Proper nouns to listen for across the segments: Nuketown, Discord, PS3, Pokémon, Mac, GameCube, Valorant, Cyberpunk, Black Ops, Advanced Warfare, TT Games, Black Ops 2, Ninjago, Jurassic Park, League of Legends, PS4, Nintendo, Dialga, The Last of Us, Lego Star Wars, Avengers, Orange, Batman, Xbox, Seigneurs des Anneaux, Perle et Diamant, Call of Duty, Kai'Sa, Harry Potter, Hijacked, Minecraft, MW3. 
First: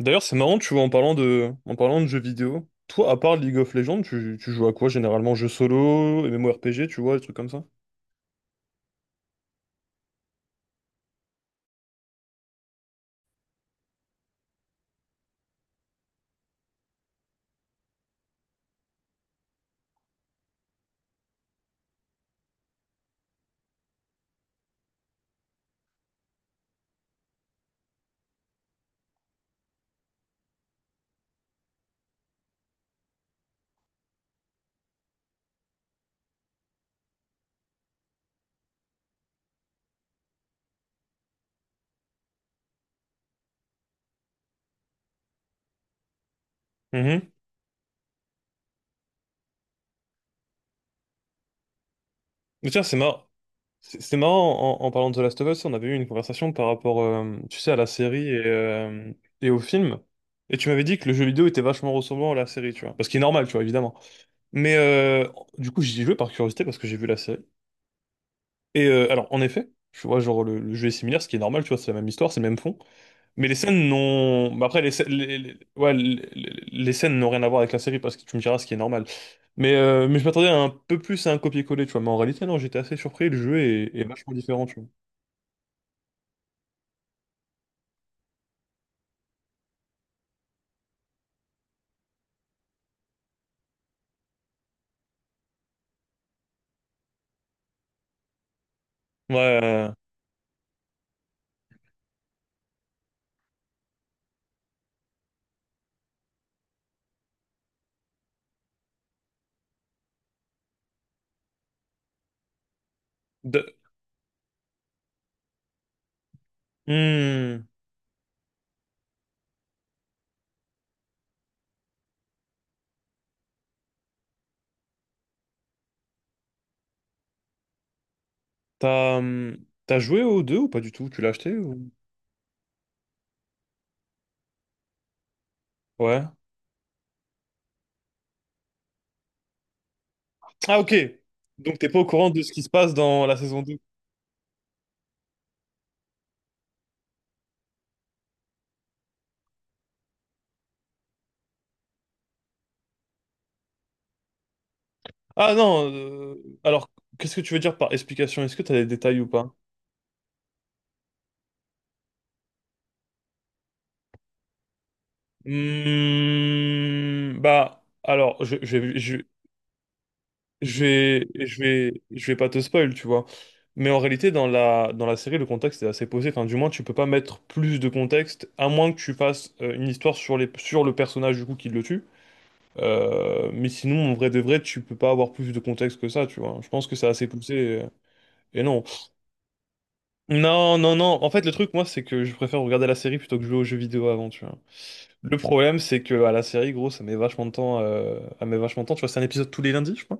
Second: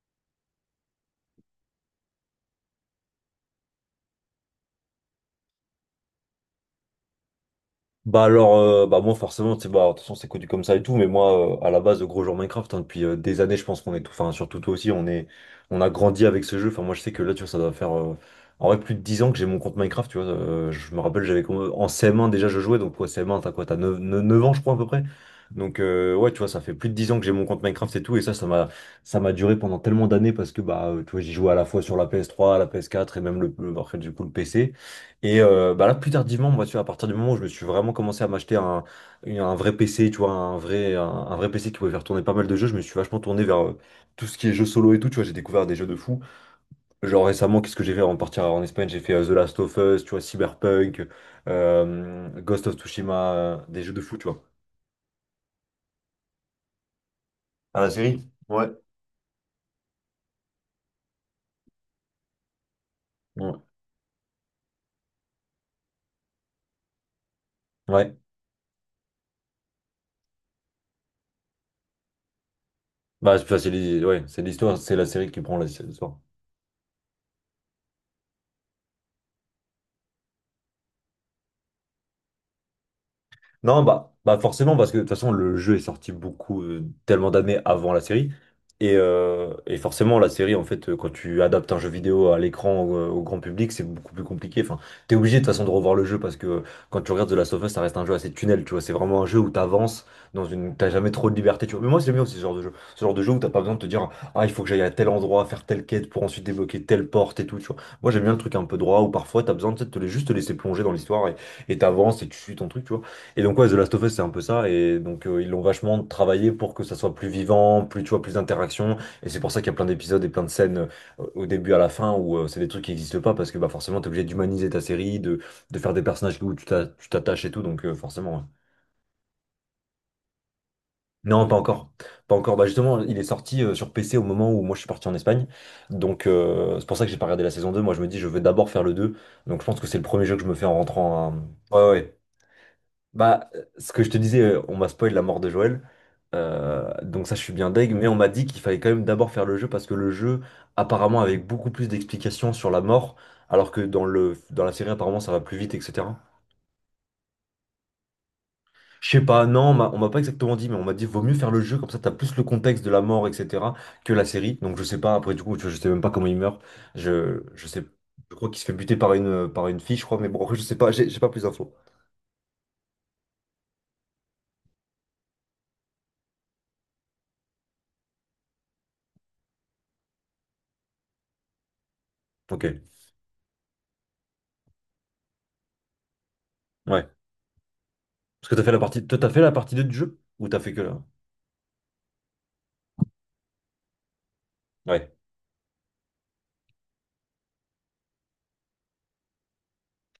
D'ailleurs, c'est marrant, tu vois, en parlant de jeux vidéo, toi, à part League of Legends, tu joues à quoi généralement? Jeux solo, MMORPG, tu vois, des trucs comme ça? Bah alors, bah moi forcément, tu sais, bah, de toute façon c'est connu comme ça et tout, mais moi à la base, gros joueur Minecraft, hein, depuis des années, je pense qu'on est tout, enfin surtout toi aussi, on a grandi avec ce jeu. Enfin moi je sais que là, tu vois, ça doit faire en vrai plus de 10 ans que j'ai mon compte Minecraft, tu vois. Je me rappelle, j'avais en CM1 déjà je jouais, donc quoi CM1, t'as quoi, t'as neuf ans je crois à peu près. Donc ouais, tu vois, ça fait plus de 10 ans que j'ai mon compte Minecraft et tout, et ça, ça m'a duré pendant tellement d'années parce que bah tu vois, j'y jouais à la fois sur la PS3, la PS4 et même après, du coup le PC. Et bah là, plus tardivement, moi, tu vois, à partir du moment où je me suis vraiment commencé à m'acheter un vrai PC, tu vois, un vrai PC qui pouvait faire tourner pas mal de jeux, je me suis vachement tourné vers tout ce qui est jeux solo et tout, tu vois, j'ai découvert des jeux de fou. Genre Mhm. récemment, qu'est-ce que j'ai fait avant de partir en Espagne? J'ai fait The Last of Us, tu vois, Cyberpunk, Ghost Mais of tiens, c'est marrant. Tsushima, des jeux de C'est fou, c'est tu vois. marrant, en parlant de The Last of Us, on avait eu une conversation par rapport, tu sais, à Ah, la la série? série et, Ouais. et au film. Et tu m'avais dit que le jeu vidéo était vachement ressemblant à la série, tu vois. Parce qu'il est normal, tu vois, Ouais. évidemment. Mais du coup, j'y ai joué par curiosité parce que j'ai vu la série. Ouais. Et alors, en effet, tu vois, genre, le jeu est similaire, ce qui est normal, tu vois, c'est la même histoire, c'est le même fond. Bah, c'est Mais les enfin, scènes ouais, c'est n'ont. Bah l'histoire, après, les, c'est la scè- série qui prend l'histoire. Les scènes n'ont rien à voir avec la série parce que tu me diras ce qui est normal. Mais je m'attendais un peu plus à un copier-coller, tu vois. Mais en réalité, non, j'étais assez surpris. Le jeu Non, est bah, vachement bah différent, forcément, tu vois. parce que de toute façon, le jeu est sorti tellement d'années avant la série. Et forcément, la série, en fait, quand tu adaptes un jeu vidéo à l'écran, au grand public, c'est beaucoup plus compliqué. Enfin, t'es obligé de toute façon de revoir le jeu parce que quand tu regardes The Last of Us, ça reste un jeu assez tunnel, tu vois. C'est vraiment un Ouais. jeu où t'avances t'as jamais trop de liberté, tu vois. Mais moi, c'est bien aussi ce genre de jeu. Ce genre de jeu où t'as pas besoin de te dire, ah, il faut que j'aille à tel endroit, faire telle quête pour ensuite débloquer telle porte et tout, tu vois. Moi, j'aime bien le truc un peu droit où parfois t'as besoin tu sais, de juste te laisser plonger dans l'histoire et t'avances et tu suis ton truc, tu vois. Et donc ouais, The de- Last of Us, c'est un peu ça, et donc ils l'ont vachement travaillé pour que ça soit plus Hmm. vivant, plus, tu vois, plus d'interactions, et c'est pour ça qu'il y a plein d'épisodes et plein de scènes au début à la fin où c'est des trucs qui n'existent pas, parce que bah, forcément, t'es obligé d'humaniser ta série, de faire des personnages où tu t'attaches et tout, donc forcément. Ouais. T'as hum, t'as joué aux deux ou pas du tout? Tu l'as Non, pas acheté ou? encore. Pas encore. Bah justement, il est sorti sur PC au moment où moi je suis parti en Espagne. Donc Ouais. C'est pour ça que j'ai pas regardé la saison 2. Moi je me dis je veux d'abord faire le 2. Donc je pense que c'est le premier jeu que je me fais en Ah, ok. rentrant. Donc, Ouais, t'es ouais. pas au Ouais. courant de ce qui se passe dans la Bah, saison 2. ce que je te disais, on m'a spoil la mort de Joël. Donc ça, je suis bien deg. Mais on m'a dit qu'il fallait quand même d'abord faire le jeu parce que le jeu, apparemment, avait beaucoup plus d'explications sur la mort, alors que dans le, dans la série, apparemment, ça va Ah plus vite, non, etc. Alors qu'est-ce que tu veux dire par explication? Est-ce que tu as des Je sais détails ou pas, pas? non, on m'a pas exactement dit, mais on m'a dit vaut mieux faire le jeu, comme ça t'as plus le contexte de la mort, etc., que la série. Donc je sais pas, après du coup, tu vois, je sais même pas comment il meurt. Je Bah, sais, je alors, crois qu'il se fait buter par une fille, je crois, mais bon, après, je sais pas, j'ai pas plus d'infos. Je vais pas te spoil, tu vois. Mais en réalité, dans la série, le contexte est assez posé. Enfin, du moins, tu peux pas mettre plus de contexte, à moins que tu fasses une histoire sur le personnage du coup qui le tue. Ok, Mais sinon, en vrai de vrai, tu peux pas avoir plus de contexte que ça, tu vois. Je pense que c'est ouais. assez poussé. Parce que t'as Et, fait la non. partie, toi, t'as fait la partie 2 du jeu? Ou t'as fait Non, que non, là? non. En fait, le truc, moi, c'est que je préfère regarder la série plutôt que jouer aux jeux vidéo avant, tu vois. Ouais. Le problème, c'est que à la série, gros, ça met vachement de temps. Ça met vachement de temps. Tu vois, c'est un épisode tous les lundis, je crois.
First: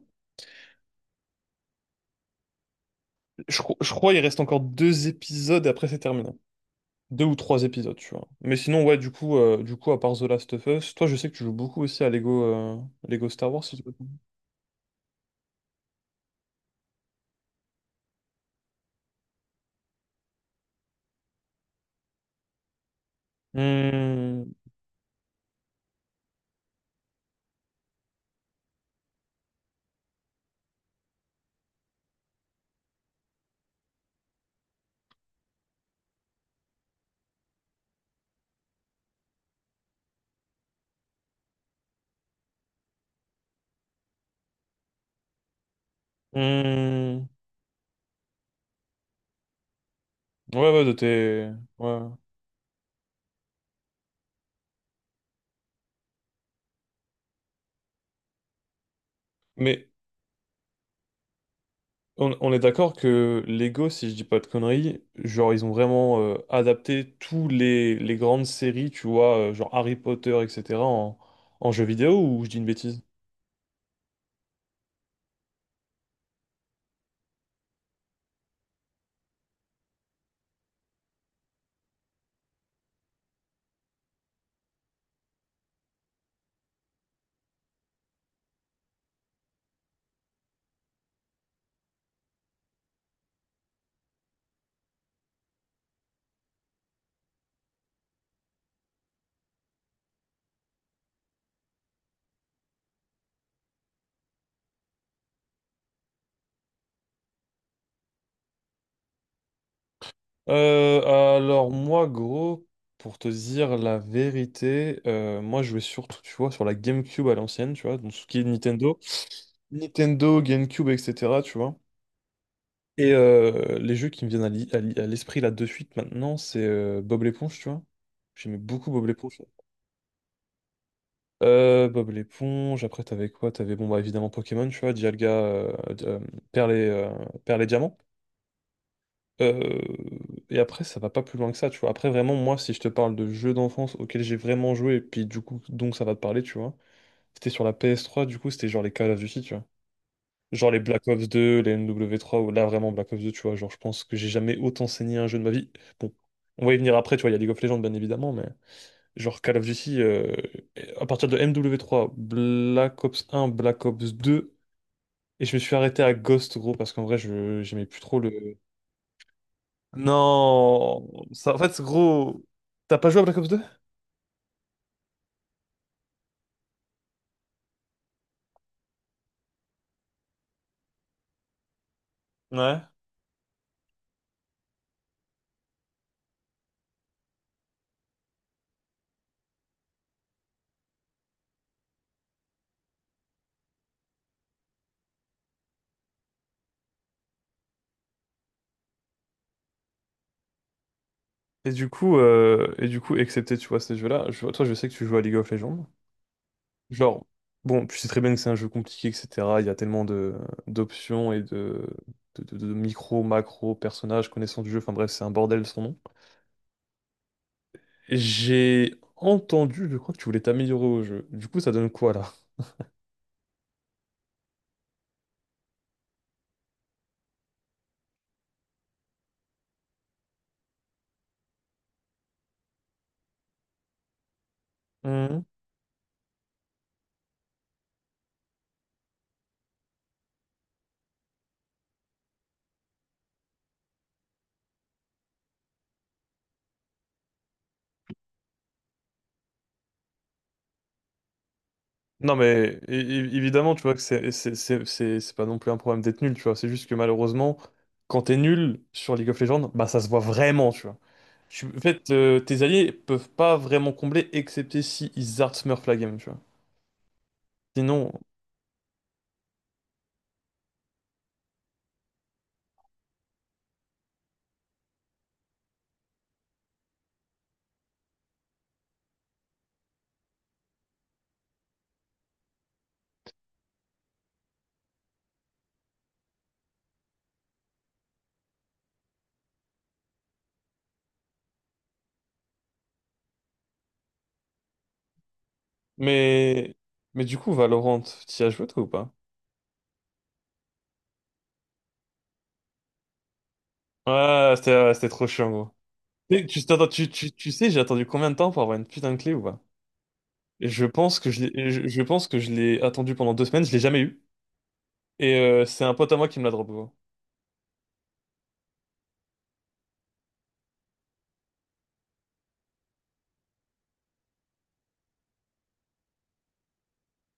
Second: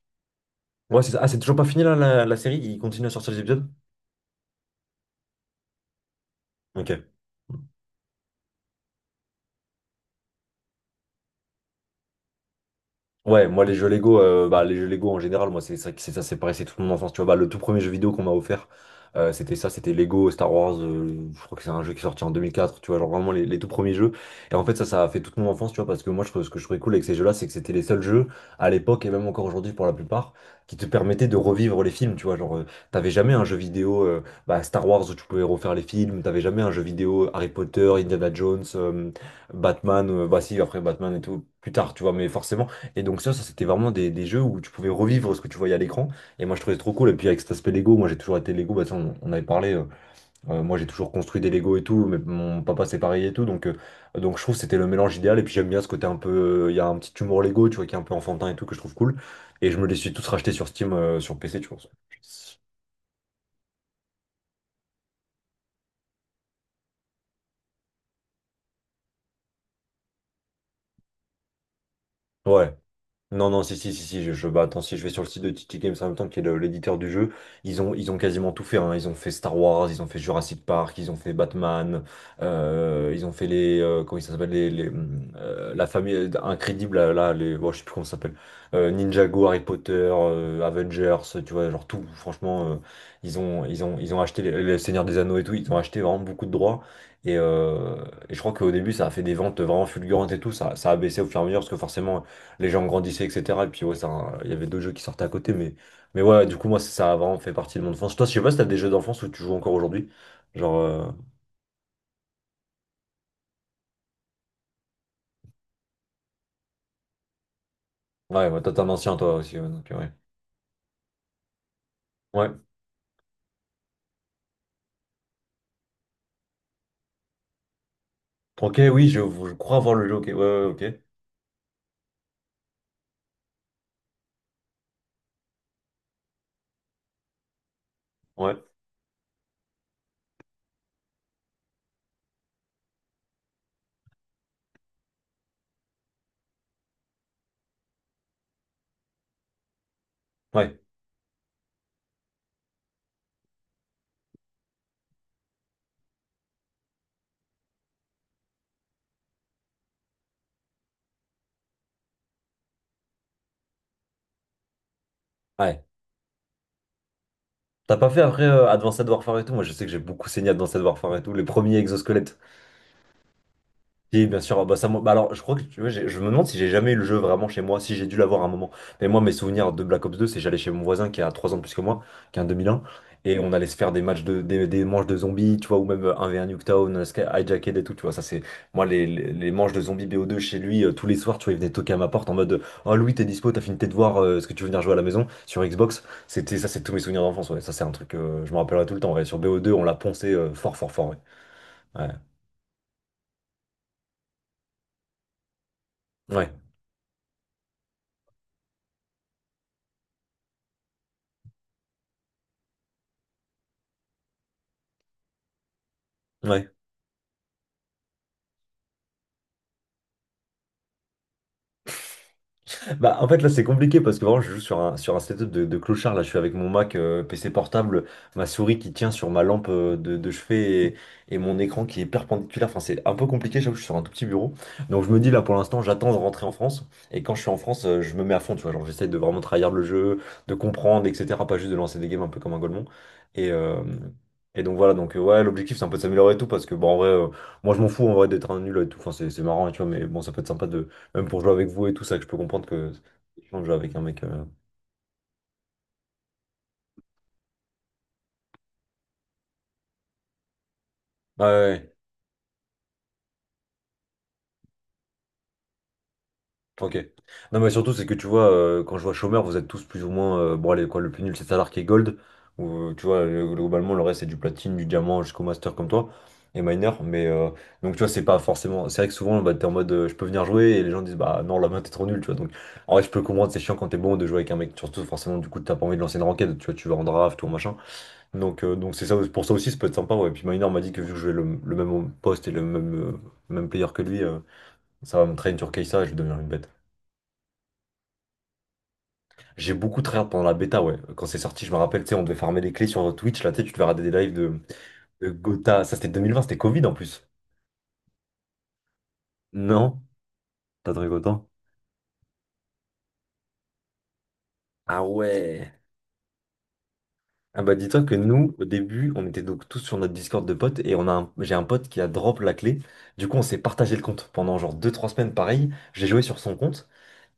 Ouais, c'est ça. Ah, c'est toujours pas fini là, la série? Il continue à sortir les Je, épisodes? cro- je crois il reste encore deux épisodes et après c'est terminé. Ok. Deux ou trois épisodes, tu vois. Mais sinon, ouais, du coup, à part The Last of Us, toi, je sais que tu joues beaucoup aussi à Lego Ouais, Star Wars, moi les si tu jeux peux. Lego, bah, les jeux Lego en général, moi c'est ça, c'est ça, c'est pareil, c'est toute mon enfance. Tu vois, bah, le tout premier jeu vidéo qu'on m'a offert, c'était Lego Star Wars. Je crois que c'est un jeu qui est sorti en 2004. Tu vois, genre vraiment les tout premiers jeux. Hmm, Et en fait, ça a fait toute mon enfance. Tu vois, parce que moi, ce que je trouvais cool avec ces jeux-là, c'est que c'était les seuls jeux à l'époque et même encore aujourd'hui pour la plupart qui te permettaient de revivre les films. Tu vois, genre t'avais jamais un jeu vidéo Star Wars où tu pouvais refaire les films. T'avais jamais un jeu vidéo Harry Potter, Indiana Jones, Batman. Bah si, après Batman et tout plus tard. Tu vois, mais forcément. Et donc ça c'était vraiment des jeux où tu pouvais revivre ce que tu voyais à l'écran. Et moi je trouvais ça trop cool. Et puis hmm. avec cet aspect Lego, moi j'ai toujours été Lego, bah, ça, on avait parlé. Ouais, Moi ouais, j'ai de toujours construit des tes. Lego et Ouais. tout, mais mon papa c'est pareil et tout. Donc, je trouve que c'était le mélange idéal. Et puis j'aime bien ce côté un peu. Il y a un petit humour Lego, tu vois, qui est un peu enfantin et tout, que je trouve cool. Et je me Mais les suis tous rachetés sur Steam, sur PC, tu vois. on est d'accord que Lego, si je dis pas de conneries, genre ils ont vraiment adapté tous les grandes séries, tu vois, genre Harry Potter, etc., en jeux vidéo ou je dis une Ouais. bêtise? Non, non, si, si, si, si, bah, attends, si je vais sur le site de TT Games en même temps, qui est l'éditeur du jeu, ils ont quasiment tout fait, hein. Ils ont fait Star Wars, ils ont fait Jurassic Park, ils ont fait Batman, ils ont fait les, comment ça s'appelle, la famille incrédible, là, là, bon, je sais plus comment ça s'appelle, Ninjago, Harry Potter, Avengers, tu vois, genre tout, franchement, ils ont acheté les Seigneurs des Anneaux et tout, ils ont acheté vraiment beaucoup de droits. Et, euh, et je crois qu'au début, ça a fait des ventes vraiment fulgurantes et tout. Ça a baissé au fur et à mesure parce que forcément, les gens grandissaient, etc. Et puis ouais, ça, il y avait d'autres jeux qui sortaient à côté, mais ouais, du coup, moi, ça a vraiment fait partie de mon enfance. Toi, je sais pas si t'as des jeux d'enfance où tu joues encore aujourd'hui. Genre, Euh, alors moi, gros, pour te dire la vérité, moi je jouais surtout, tu vois, sur la GameCube à l'ancienne, tu vois, donc ce qui est ouais, bah, toi, t'es un Nintendo. ancien, toi aussi, ouais, donc, ouais. Nintendo, GameCube, etc., tu vois. Ouais. Et les jeux qui me viennent à l'esprit là de suite maintenant, c'est Bob l'éponge, tu vois. J'aimais Ok, beaucoup Bob oui, je, l'éponge. je crois avoir le jeu, ok, ouais, ouais, ok. Bob l'éponge, après t'avais quoi? T'avais bon bah évidemment Pokémon, tu vois, Dialga Perle et, euh, Perle et Diamant. Ouais, Euh, et après ça va pas plus loin que ça, tu vois. Après vraiment moi si je te parle de jeux d'enfance auxquels j'ai vraiment joué, et puis du coup donc ça va te parler, tu vois. C'était sur la PS3, du coup c'était genre les Call of Duty, tu vois. Genre ouais, les Black Ops 2, les MW3, ou là vraiment Black Ops 2, tu vois, genre je pense que j'ai jamais autant saigné un jeu de ma vie. Bon, on va y venir après, tu vois, il y a League of Legends bien évidemment, mais. Genre Call of Duty, à partir de MW3 Black Ops 1 Black Ops 2 et je me suis ouais. arrêté à Ghost, gros, parce qu'en vrai, je j'aimais T'as plus pas trop fait après le... Advanced Warfare et tout? Moi, je sais que j'ai beaucoup saigné Advanced Non! Warfare et tout, les Ça, en premiers fait, exosquelettes. gros, t'as pas joué à Black Ops 2. Si, bien sûr. Bah, alors, je crois que tu vois, je me demande si j'ai jamais eu le jeu vraiment chez moi, si j'ai dû l'avoir à un moment. Mais moi, mes souvenirs de Black Ops 2, c'est j'allais chez mon voisin qui a 3 ans de plus que moi, qui a un 2001, Ouais. et on allait se faire des matchs des manches de zombies, tu vois, ou même 1v1 Nuketown, Hijacked et tout, tu vois. Ça, c'est moi, les manches de zombies bo deux chez lui, tous les soirs, tu vois, il venait toquer à ma porte en mode, Oh Louis, t'es dispo, t'as fini tes devoirs, est-ce que tu veux venir jouer à la maison sur Xbox? C'était ça, c'est tous mes souvenirs d'enfance, ouais. Ça, c'est un truc, je me rappellerai tout le temps, ouais. Sur bo deux, on l'a poncé fort, fort, fort, ouais. Et du Ouais. coup, euh, et du coup, excepté, tu vois, ces jeux-là, toi, je sais que tu joues à League of Legends. Ouais. Genre, bon, tu sais très bien que c'est un jeu compliqué, etc. Il y a tellement de d'options et de micro, macro, personnages, connaissance du jeu, enfin bref, c'est un bordel sans nom. Ouais. J'ai entendu, je crois que tu voulais t'améliorer au jeu. Du coup, ça donne quoi là? Bah, en fait, là, c'est compliqué parce que vraiment, je joue sur sur un setup de clochard. Là, je suis avec mon Mac, PC portable, ma souris qui tient sur ma lampe de chevet et mon écran qui est perpendiculaire. Enfin, c'est un peu compliqué. J'avoue, je suis sur un tout petit bureau. Donc, je me dis, Hmm. là, pour l'instant, j'attends de rentrer en France. Et quand je suis en France, je me mets à fond, tu vois. Genre, j'essaie de vraiment trahir le jeu, de comprendre, etc. Pas juste de lancer des games un peu comme un golemon. Et, euh, et donc, voilà. Donc, ouais, l'objectif, c'est un peu de s'améliorer et tout parce que, bon, en vrai, moi, je m'en fous en vrai d'être un nul et tout. Enfin, c'est marrant, tu vois, mais bon, ça peut être sympa de même pour jouer avec vous et tout ça, que je Non, peux comprendre mais que é- é- c'est chiant de jouer évidemment, tu avec vois un que mec. c'est c'est c'est- c'est- c'est pas non plus un problème d'être nul, tu vois. C'est juste que malheureusement, quand t'es nul sur League of Legends, bah ça se voit vraiment, tu vois. Ouais, ouais, En ouais. fait, tes alliés peuvent pas vraiment combler, excepté si ils art smurf la game, tu vois. Enfin, ok. Non, mais surtout, c'est Sinon, que tu vois, quand je vois chômeur, vous êtes tous plus ou moins, bon, allez, quoi, le plus nul, c'est Salar qui est gold. Ou, tu vois, globalement, le reste, c'est du platine, du diamant jusqu'au master comme toi. Et miner. Mais donc, tu vois, c'est pas forcément. C'est vrai que souvent, bah, t'es en mode, je peux venir jouer. Et les gens disent, bah non, la main, t'es trop nul, tu vois. Donc, en vrai, je peux comprendre, c'est chiant quand t'es bon de jouer avec un mec. Surtout, forcément, du coup, t'as pas envie de lancer une ranked. Tu vois, tu vas en draft, tout machin. Donc c'est ça, pour ça aussi, ça peut être sympa. Ouais. Puis Minor m'a dit que vu que je vais le même poste et le même player que lui, ça va me traîner sur Kai'Sa et je vais devenir une bête. mais mais du coup, Valorant, t'y as joué toi ou pas? J'ai beaucoup tryhard pendant la bêta, ouais. Quand c'est sorti, je me rappelle, tu sais, on devait farmer les clés sur Twitch. Là, tu sais, tu devais regarder des lives de, Ouais, c'était trop de chiant, gros. Gotha. Ça, c'était 2020, Et c'était Tu, Covid t'attends- en tu, plus. tu, tu sais, j'ai attendu combien de temps pour avoir une putain de clé ou pas? Non? Je T'as trouvé pense que je autant? l'ai, je, je pense que je l'ai attendu pendant 2 semaines, je l'ai jamais eu. Ah Et ouais. c'est un pote à moi qui me l'a drop, gros. Ah bah dis-toi que nous, au début, on était donc tous sur notre Discord de potes et j'ai un pote qui a drop la clé. Du coup, on s'est partagé le compte pendant genre deux trois semaines pareil. J'ai joué sur son compte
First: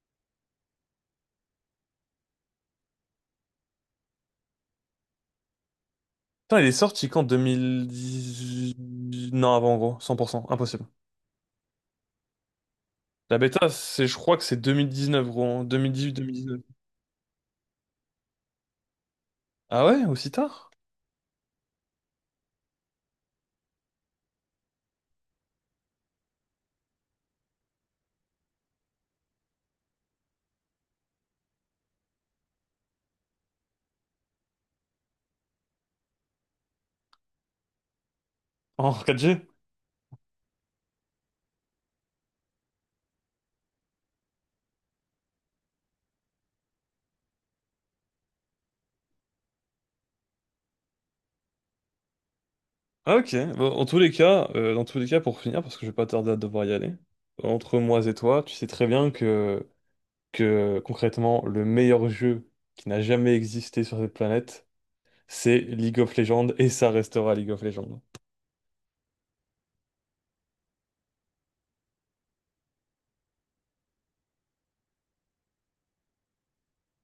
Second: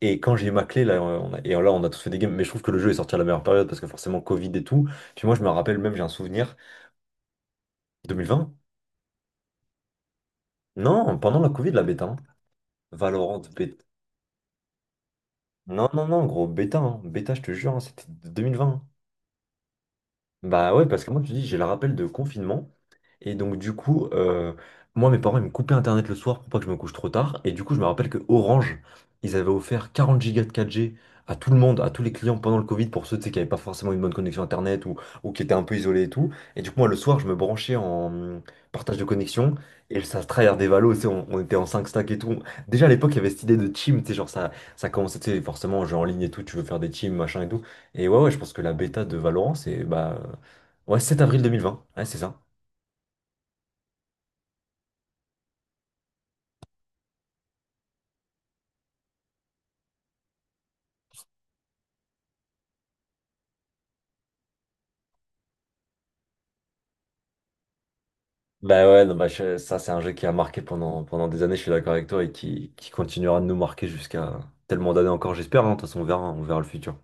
et quand j'ai eu ma clé, là, et là, on a tous fait des games. Mais je trouve que le jeu est sorti à la meilleure période parce que forcément, Covid et tout. Puis moi, je me rappelle même, j'ai un souvenir. Putain, il est sorti quand? 2020? 2010? Non, avant, gros, 100%, impossible. Non, pendant la Covid, la bêta, hein. Valorant La bêta, bêta. c'est, je crois que c'est 2019, gros, Non, non, non, gros, 2018-2019. bêta, hein. Bêta, je te jure, hein, c'était 2020, hein. Ah ouais, aussi tard? Bah ouais, parce que moi, tu dis, j'ai le rappel de confinement. Et donc, du coup, moi, mes parents, ils me coupaient Internet le soir pour pas que je me couche trop tard. Et du coup, je me rappelle que Orange, ils avaient offert 40 gigas de 4G à tout le monde, à tous les clients pendant le Covid, pour ceux, tu sais, qui n'avaient pas forcément une bonne connexion Internet ou qui étaient un peu isolés et tout. Et du coup, moi, le soir, je me branchais en En partage de 4G. connexion. Et ça se tryhard des valos, tu sais, on était en 5 stacks et tout. Déjà, à l'époque, il y avait cette idée de team, tu sais, genre, ça commençait, tu sais, forcément, jeu en ligne et tout, tu veux faire des teams, machin et tout. Et ouais, ouais, je pense que la bêta de Valorant, c'est, bah, ouais, sept avril 2020. Ouais, c'est ça. Ah ok, bon, en tous les cas, dans tous les cas, pour finir, parce que je vais pas tarder à devoir y aller, entre moi et toi, tu sais très bien que concrètement, le meilleur jeu qui n'a jamais existé sur cette planète, c'est League of Legends et ça restera League of Legends. Bah ouais, non, bah, ça c'est un jeu qui a marqué pendant des années, je suis d'accord avec toi, et qui continuera de nous marquer jusqu'à tellement d'années encore, j'espère, hein, de toute façon on verra le futur.